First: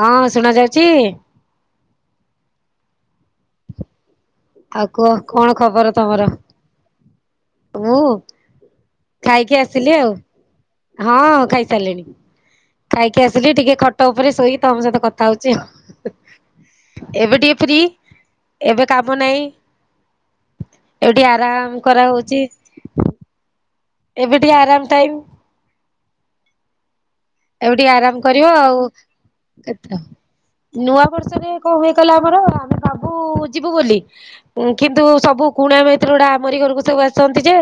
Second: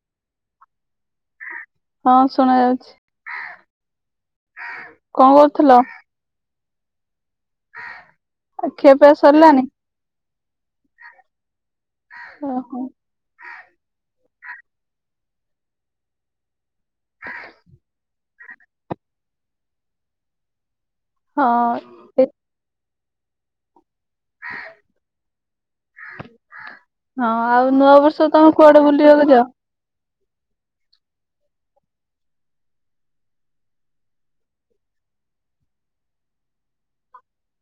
ହଁ ଶୁଣା ଯାଉଛି? ହଁ ଶୁଣା ଯାଉଛି। ଆଉ କୁହ କଣ ଖବର ତମର [inaudible] ମୁଁ। ଆ ଖିଆପିଆ ଖାଇକି ଆସିଲି ଆଉ [inaudible] ହଁ ଖାଇସାରିଲିଣି। ହା ହୋ। ଖାଇକି ଆସିଲି ଟିକେ ଖଟ ଉପରେ ଶୋଇ ତମ ସହିତ କଥା ହେଉଛି ଆଉ। ଏବେ ଟିକେ ଫ୍ରୀ ଏବେ କାମ ନାହିଁ। ଏଠି ହଁ ଆରାମ୍ କରା ଏ ହେଉଛି। ଏବେ ଟିକେ ଆରାମ୍ ଟାଇମ୍। ହଁ ଆଉ ନୂଆବର୍ଷ ତମେ କୁଆଡେ ବୁଲିବାକୁ ଯାଅ? କେତ୍ଟା ନୂଆ ବର୍ଷରେ କଣ ହୁଏ ଆମର ଆମେ ଭାବୁ ଯିବୁ ବୁଲି ଏ କିନ୍ତୁ ସବୁ କୁଣିଆ ମୈତ୍ର ଗୁଡା ଆମରି ଘରକୁ ସବୁ ଆସିନ୍ତି ଯେ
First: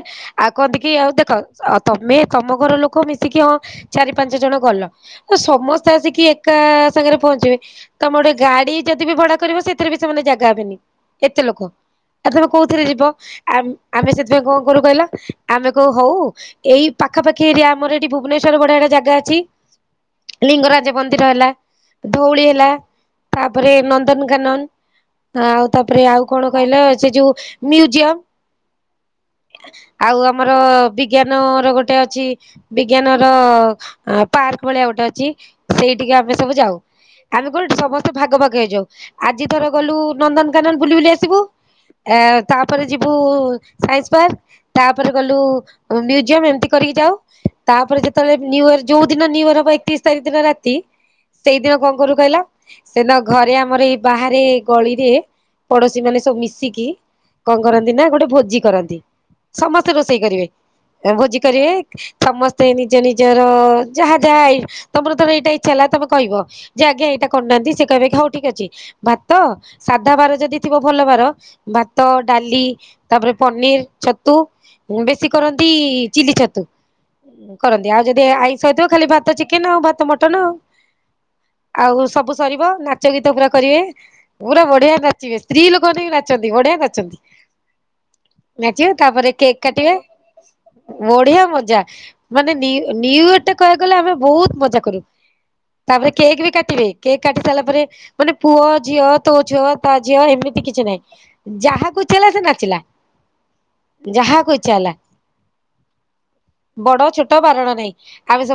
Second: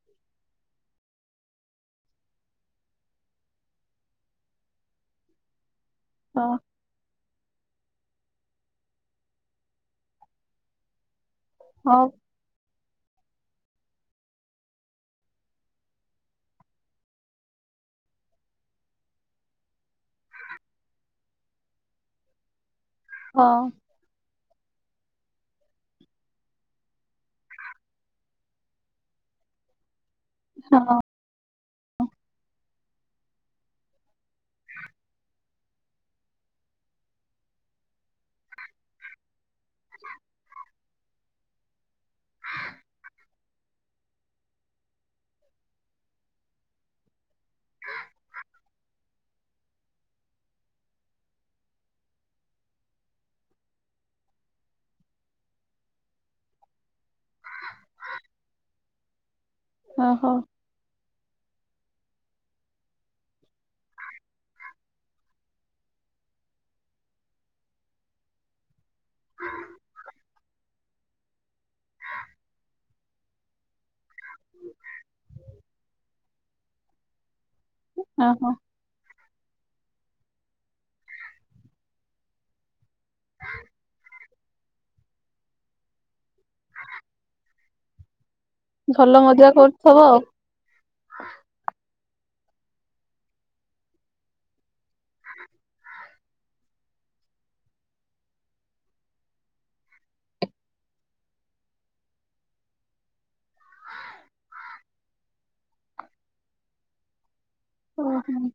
ଆଉ କହନ୍ତି କି ଆଉ ଦେଖ ଆଉ ତମେ ତମ ଘର ଲୋକ ମିଶିକି ହଁ ଚାରି ପାଞ୍ଚ୍ ଞ୍ଚେ ଜଣ ଗଲ ଏ ସମସ୍ତେ ଆସିକି ଏକା ହଁ ସାଙ୍ଗେରେ ପହଞ୍ଚିବେ ତମେ ଗୋଟେ ଗାଡି ଯଦି ବି ଭଡା କରିବ ସେଥିରେ ବି ସେମାନେ ଜାଗା ହେବେନି ଏତେ ଲୋକ। ହଁ। ଆ ତମେ କୋଉଥିରେ ଯିବ ଆମ୍ ଆମେ ସେଥିପାଇଁ ଙ୍କ କରୁ କହିଲା ଆମେ କଉ ହଉ ଏଇ ପାଖା ପାଖି ଏରିଆ ଆମର ଏଠି ଭୁବନେଶ୍ୱର୍ ବଢିଆ ବଢିଆ ଜାଗା ଚି ଲିଙ୍ଗରାଜ୍ ମନ୍ଦିର ହେଲା ଧଉଳି ହେଲା ହଁ ତାପରେ ନନ୍ଦନ୍କାନନ୍ ଆଉ ତାପରେ ଆଉ କଣ କହିଲ ସେ ଯଉ ମ୍ୟୁଜିୟମ୍ ଆଉ ଆମର ହଁ ବିଜ୍ଞାନ ର ଗୋଟେ ଅଛି ବିଜ୍ଞାନ ର ଆ ପାର୍କେ ଭଳିଆ ଗୋଟେ ଅଛି ସେଇଠିକି ଆମେ ସବୁ ଯାଉ। ଆମେ କହିଲୁ ସମସ୍ତେ ଭାଗ ଭାଗ ହେଇଯାଉ ଆଜି ଥର ଗଲୁ ନନ୍ଦନ୍ କାନନ୍ ବୁଲି ବୁଲି ଆସିବୁ। ଏଆଉ ତା ପରେ ଯିବୁ ସାଇସ୍ ପାର୍କ୍। ତାପରେ ଗଲୁ ମ୍ୟୁଜିୟମ୍ ଏମ୍ତି କରିକି ଯାଉ ତାପରେ ଯେତେବେଳେ ନିୟର୍ ଯୋଉ ଦିନ ନିଉ ୟର୍ ବାଇକ୍ ଟି ସେଇ ଦିନ ରାତି ସେଇଦିନ କଣ କରୁ କହିଲ? ସେ ଦିନ ଘରେ ଆମର ଏଇ ବାହାରେ ଗଳିରେ ପଡଶୀ ମାନେ ସବୁ ମିଶିକି ଙ୍କ କରନ୍ତି ନା ଗୋଟେ ଭୋଜି କରତି। ସମସ୍ତେ ରୋଷେଇ ଓହୋ କରିବେ ଏ ଭୋଜି କରିବେ ସମସ୍ତେ ନିଜ ନିଜର ଯାହା ଯାହା ଏଇ ତମର୍ ତ ଏଇଟା ଇଚ୍ଛା ହେଲା ତମେ କହିବ ଯେ ଆଜ୍ଞା ଏଇଟା କର୍ନାହାନ୍ତି ସେ କହିବେ କି ହଉ ଠିକ୍ ଅଛି। ଭାତ ସାଧା ବାର ଯଦି ଥିବ ଭଲ ବାର ଭାତ, ଡାଲି ତାପରେ ପନିର୍ ଛତୁ ବେଶୀ କରନ୍ତି ଚିଲି ଛତୁ କରନ୍ତି ଆଉ ଯଦି ଓହୋ ଆଇ ହେଇଥିବ ଖାଲି ଭାତ, ଚିକେନ୍ ଆଉ ଭାତ, ମଟନ ଆଉ ଆଉ ସବୁ ସରିବ ନା ଚ ଗୀତ ପୁରା କରିବେ ପୁରା ବଢିଆ ନାଚିବେ ସ୍ତ୍ରୀ ଲୋକମାନେ ବି ନାଚନ୍ତି ବଢିଆ ନାଚନ୍ତି। ନାଚିବେ ଭଲ ତାପରେ ମଜା କେକ୍ କାଟିବେ। କରୁଥିବ ଆଉ। ବଢିଆ ମଜା ମାନେ ନି ନିୟୁଟେ ଟା କହିବାକୁ ଗଲେ ଆମେ ବହୁତ୍ ମଜା କରୁ। ତାପରେ କେକ୍ ବି କାଟିବେ କେକ୍ କାଟି ସାର୍ଲା ପରେ ମାନେ ପୁଅ ଝିଅ ତୋ ଝିଅ ତା ଝିଅ ଏମିତି କିଛି ନାହିଁ। ଯାହାକୁ ଇଚ୍ଛା ହେଲା ସେ ନାଚିଲା ଯାହାକୁ ଇଚ୍ଛା ହେଲା। ବଡ ଛୋଟ ବାରଣ ନାଇଁ।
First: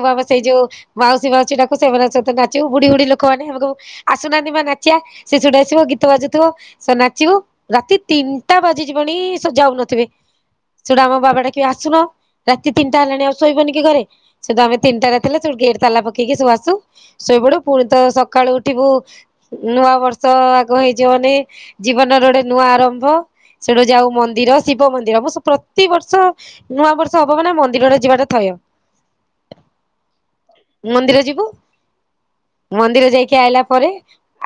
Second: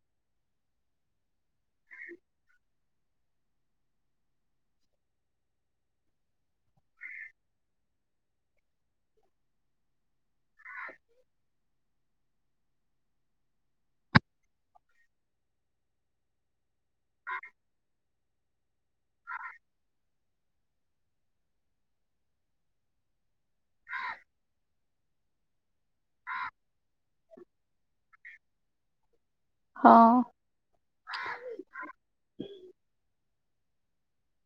ଆମ ସେଇ ଯୋଉ ମାଉସୀ ମାଉସୀ ଡାକୁ ସେମାନଙ୍କ ସହିତ ନାଚିବୁ ବୁଢୀ ବୁଢୀ ଲୋକମାନେ ଆମକୁ। ଆସୁନାହାନ୍ତି ମା ନାଚିବା ସେ ଶୁଡି ଆସିବ ଗୀତ ବାଜୁଥିବ। ସେ ନାଚିବୁ ରାତି ତିନ୍ଟା ବାଜିଯିବଣି ସେ ଯାଉନଥିବେ। ସେଇଟା ଆମ ବାବା ଡାକିବେ ଆସୁନ ରାତି ତିନ୍ଟା ହେଲାଣି ଆଉ ଶୋଇବନି କି ଘରେ। ସେଠୁ ଆମେ ତିନ୍ଟା ଆସିଲେ ସବୁ ଗେଟ୍ ତାଲା ପକେଇକି ସବୁ ଆସୁ ଶୋଇପଡୁ ପୁଣି ତ ସକାଳୁ ଉଠିବୁ ନୂଆ ବର୍ଷ ଆଗ ହେଇଚି ବୋଲି ଜୀବନର ଗୋଟେ ନୂଆ ଆରମ୍ଭ ସେଠୁ ଯାଉ ମନ୍ଦିର ଶିବ ମନ୍ଦିର ମୁଁ ସତ ତି ବର୍ଷ ନୂଆ ବର୍ଷ ହବ ମାନେ ମନ୍ଦୀରଟା ଯିବା ଟା ଥୟ। ହଁ। ମନ୍ଦିର ଯିବୁ ମନ୍ଦିର ଯାଇକି ଆଇଲା ପରେ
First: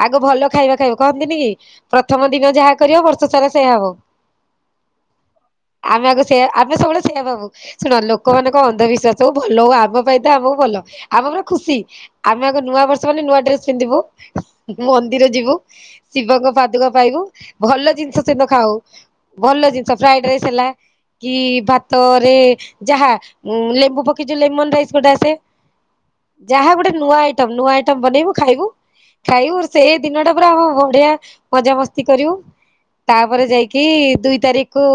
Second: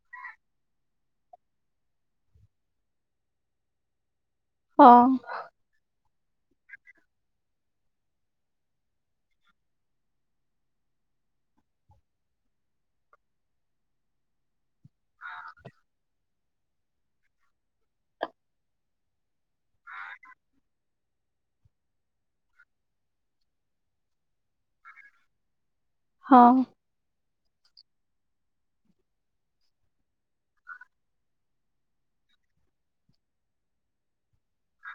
ଆଗ ଭଲ ଖାଇବା ଖାଇବୁ। କହନ୍ତିନି କି ପ୍ରଥମ ଦିନ ଯାହା କରିବ ବର୍ଷ ସାରା ସେଇୟା ହବ। ହଁ। ଆମେ ଆଗ ସେୟା ଆମେ ସବୁଵେଳେ ସେୟା ଭାବୁ। ଶୁଣ ଲୋକ ମାନଙ୍କ ଅନ୍ଧ ବିଶ୍ୱାସ ହୋଉ ଭ ଲୋ ଆମ ପାଇଁ ତ ଆମକୁ ଭଲ ଆମେ ପୁରା ଖୁସି। ଆମେ ଆଗ ନୂଆ ବର୍ଷ ବୋଲି ନୂଆ ଡ୍ରେସ୍ ପିନ୍ଧିବୁ ମନ୍ଦିର ଯିବୁ। ଶିବଙ୍କ ପାଦୁକ ପାଇବୁ ଭଲ ଜିନିଷ ସେଦିନ ଖାଉ। ଭଲ ଜିନିଷ ଫ୍ରାଏ ଡ୍ରାଇସ୍ ହେଲା କି ଭାତରେ ଯାହା ଉଁ, ଲେମ୍ବୁ ପ କିଛି ଲେମନ୍ ରାଇସ୍ ଗୋଟେ ଆସେ, ହଁ ଯାହା ଗୋଟେ ନୂଆ ଆଇଟମ୍ ନୂଆ ଆଇଟମ୍ ବନେଇବୁ ଖାଇବୁ। ଖାଇବୁ ସେଇ ଦିନ ଟା ପୁରା ଆମ ବଢିଆ ମଜା ମସ୍ତି କରିବୁ। ତାପରେ ଯାଇକି ଦୁଇ ତାରିକୁ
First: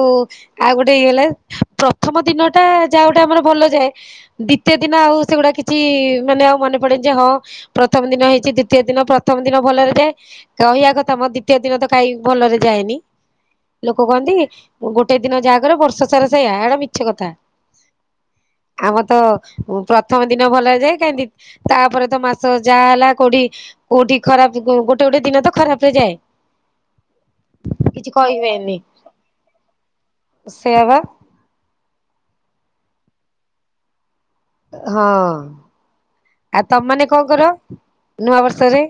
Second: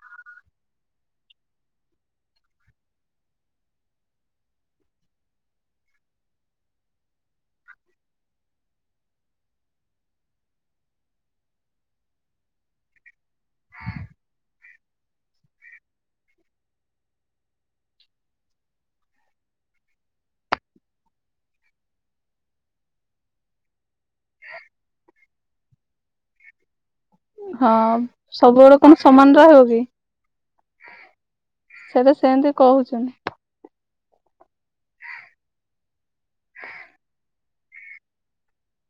ଆଉ ଗୋଟେ ଇଏ ହେଲା ପ୍ରଥମ ଦିନ ଟା ଯା ହଉ ଗୋଟେ ଆମର ଭଲ ଯାଏ। ଦ୍ୱିତୀୟ ଦିନ ଆଉ ସେଗୁଡା କିଛି ମାନେ ଆଉ ମନେ ପଡେ ନି ଯେ ହଁ ପ୍ରଥମ ଦିନ ହେଇଛି ଦ୍ଵିତୀୟ ଦିନ ପ୍ରଥମ ଦିନ ଭଲରେ ଯାଏ। କହିବା କଥା ମୋ ଦ୍ୱିତୀୟ ଦିନ ତ କାଇଁ ଭଲରେ ଯାଏନି। ଲୋକ କହନ୍ତି ଗୋଟେ ଦିନ ଯାଆ କରିବ ବର୍ଷ ସାରା ସେଇୟା ଏଟା ମିଛ କଥା। ଆମ ତ ଉଁ, ପ୍ରଥମ ଦିନ ଭଲରେ ଯାଏ କାଇଁ ଦି ତାପରେ ତ ମାସ ଯା ହେଲା କୋଉଠି କୋଉଠି ଖରାପ ଗୋ-ଗୋଟେ ଗୋଟେ ଦିନ ତ ଖରାପ ରେ ଯାଏ। ହଁ କିଛି କହିବେନି ସବୁବେଳେ କଣ ସମାନ ରହିବ କି? ସେଇଆ ବା ସେଟା ସେମିତି କହୁଛନ୍ତି। ହଁ, ଆଉ ତୋମମାନେ କଣ କର ନୂଆ ବର୍ଷରେ?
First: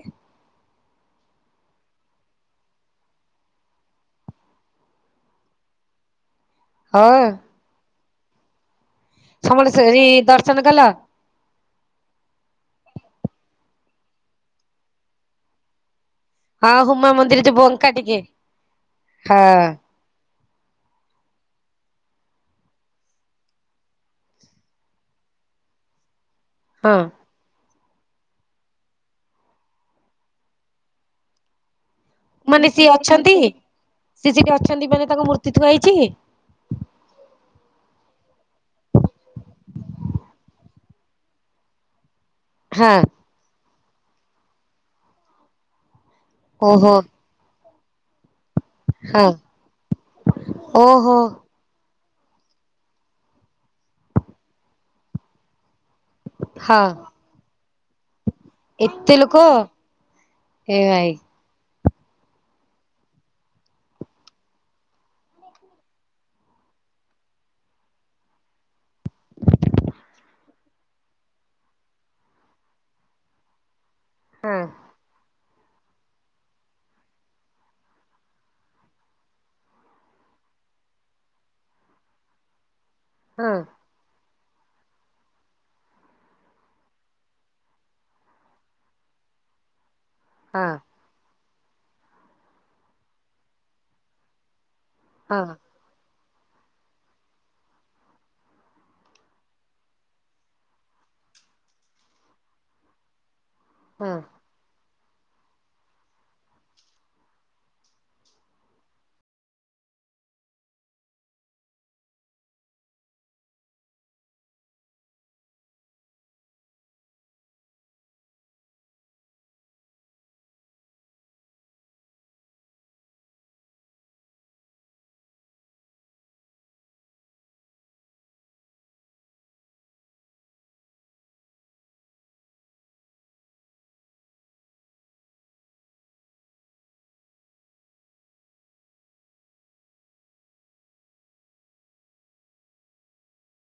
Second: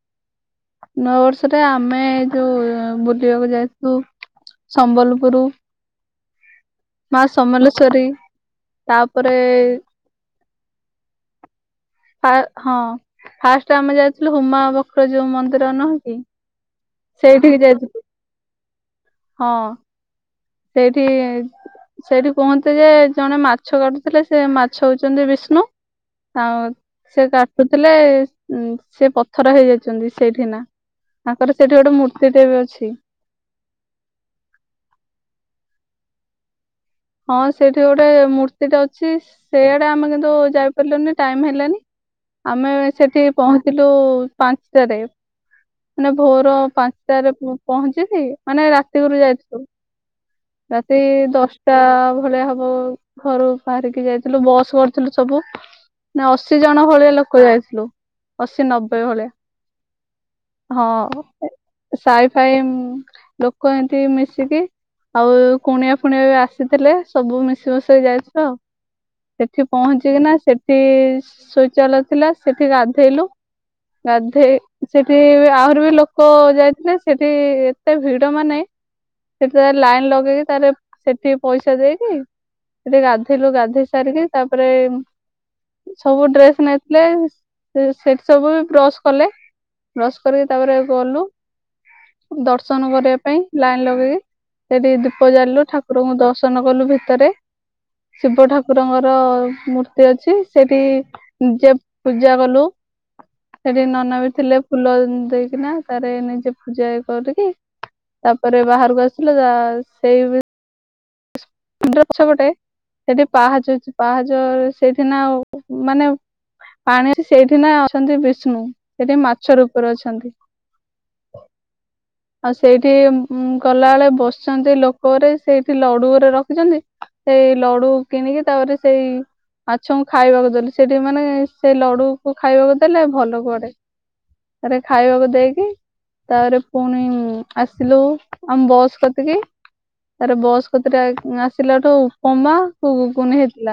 ନୁଆବର୍ଷରେ ଆମେ ଯୋଉ ବୁଲିବାକୁ ଯାଇଥିଲୁ ସମ୍ବଲପୁରୁ। ହଁ ମା ସମଲେଶ୍ଵରୀ ତା ସମଲେଶ୍ୱରୀ ଦର୍ଶନ କଲ? ଆ, ହଁ ଫାଷ୍ଟ ଆମେ ଯାଇଥିଲୁ ହୁମା ବକ୍ର ଯୋଉ ମନ୍ଦିର ନୁହଁ କି? ହଁ ହୁମା ମନ୍ଦିର ଯୋଉ ସେଇଠିକି ବଙ୍କା ଯାଇଥିଲୁ ଟିକେ ହଁ। ସେଇଠି ସେଇଠି କୁହନ୍ତି ଯେ ଜଣେ ମାଛ ଧରିଥିଲେ ସେ ମାଛ ହୋଉଚନ୍ତି ବିଷ୍ଣୁ। ଆଉ ହଁ। ସେ କାଟୁଥିଲେ ଉଁ, ସେ ପଥର ହେଇଯାଇଚନ୍ତି ସେଇଠି ନା। ତାଙ୍କର ସେଇଠି ଗୋଟେ ମୂର୍ତ୍ତି ଟେ ବି ଅଛି। ଟି ସିଏ ସେଠି ଅଛନ୍ତି ମାନେ ତାଙ୍କ ମୂର୍ତ୍ତି ଥୁଆ ହେଇଛି। ହଁ ସେଇଠି ଗୋଟେ ମୂର୍ତ୍ତିଟେ ଅଛି। ସେଇଆଡେ ଆମେ କିନ୍ତୁ ଯାଇପାରିଲୁନି ଟାଇମ ହେଲାନି। ଆମେ ହଁ ସେଠି ପହଞ୍ଚିଲୁ ପାଞ୍ଚଟାରେ। ମାନେ ଭୋର ଓହୋ ପାନ୍ଲଟାରେ [unintelligible] ପହଞ୍ଚିକି ମାନେ ରାତିକୁରୁ ହଁ। ଯାଇଥିଲୁ ରାତି ଓହୋ ଦଶ ଟା ଭଳିଆ ହବ ଘରୁ ବାହାରିକି ଯାଇଥିଲୁ ବସ୍ କରିଥିଲୁ ସବୁ। ନା ଅଶୀ ହଁ ଜଣ ଭଳିଆ ଲୋକ ଯାଇଥିଲୁ ଅଶୀ ନବେ ଏତେ ଭଳିଆ। ଲୋକ ଏ ହଁ ଭାଇ ଏ ଏ ସାଇ ଫାଇ ଉଁ, ଲୋକ ଏମତି ମିଶିକି ଆଉ କୁଣିଆ ଫୁଣିଆ ବି ଆସ ଆସିଥିଲେ ସବୁ ମିଶି ମାଶି କି ଯାଇଥିଲୁ ଆଉ। ସେଠି ପହଞ୍ଚି କିନା ସେଠି ଶୌଚାଳୟ ଥିଲା ସେଠି ଗାଧେଇଲୁ। ହଁ ଗାଧେଇ ସେଠି ଆହୁରି ବି ଲୋକ କ ଯାଇଥିଲେ ସେଠି ଏତେ ଭିଡ ମାନେ ସେଠି ତ ଲାଇନ୍ ଲଗେଇକି ତାର ସେଠି ପଇସା ଦେଇକି ସେଠି ଗାଧେଇଲୁ ହଁ ଗାଧେଇ ସାରିକି ତାପରେ ସବୁ ଡ୍ରେସ ନେଇଥିଲେ ସେଠ ସବୁ ବି ବ୍ରସ୍ କଲେ। ସ କରିକି ହଁ ତାପରେ ଗଲୁ। ଦର୍ଶନ କରିବା ପାଇଁ ଲାଇନ ଲଗେଇକି ସେଠି ଦୀପ ହଁ ଜାଲିଲୁ ଠାକୁରଙ୍କୁ ଦଶ ଦର୍ଶନ କଲୁ ଭିତରେ ଶିବ ଠାକୁରଙ୍କର ମୂର୍ତ୍ତି ଅଛି ସେଠି ନିଜେ ପୂଜା କଲୁ ସେଠି ହଁ। ନନା ବି ଥିଲେ ଫୁଲ ଦେଇକିନା ତାର ନିଜେ ପୂଜା କରିକି। ତାପରେ ବାହାରକୁ ଆସିଲ ତା ସେଇ [unintelligible] ଗଛ ଗୋଟେ ସେଠି ପାହାଚ ଆଛି ପାହାଚ ସେଇଠିିନ ନାଉ ମାନେ ପାଣି ସେଇଠି ନା ଅଛନ୍ତି ବିଷ୍ଣୁ ସେଠି ମାଛ ରୂପରେ ଅଛନ୍ତି। ଆଉ ସେଇଠି ଉ ଗଲା ବେଳେ ବସିଛନ୍ତି ଲୋକରେ ସେଇଠି ସେଠି ଲଡୁରେ ରଖିଛନ୍ତି ସେଇ ଲଡୁ କିଣିକି ତାପରେ ସେଇ ମାଛ ଙ୍କୁ ଖାଇବାକୁ ଦେଲୁ ସେଠି ମାନେ ସେ ଲଡୁ କୁ ଖାଇବାକୁ ଦେଲେ ଭଲ କୁଆଡେ। ତାପରେ ରେ ଖାଇବାକୁ ଦେଇକି ତାପରେ ପୁଣି ଆସିଲୁ ଆମ ବସ୍ କତିକି ତାପରେ ବସ୍ [unintelligible] ଆସିଲାଠୁ ଉପମା ଘୁଘୁନି ହେଇଥିଲା।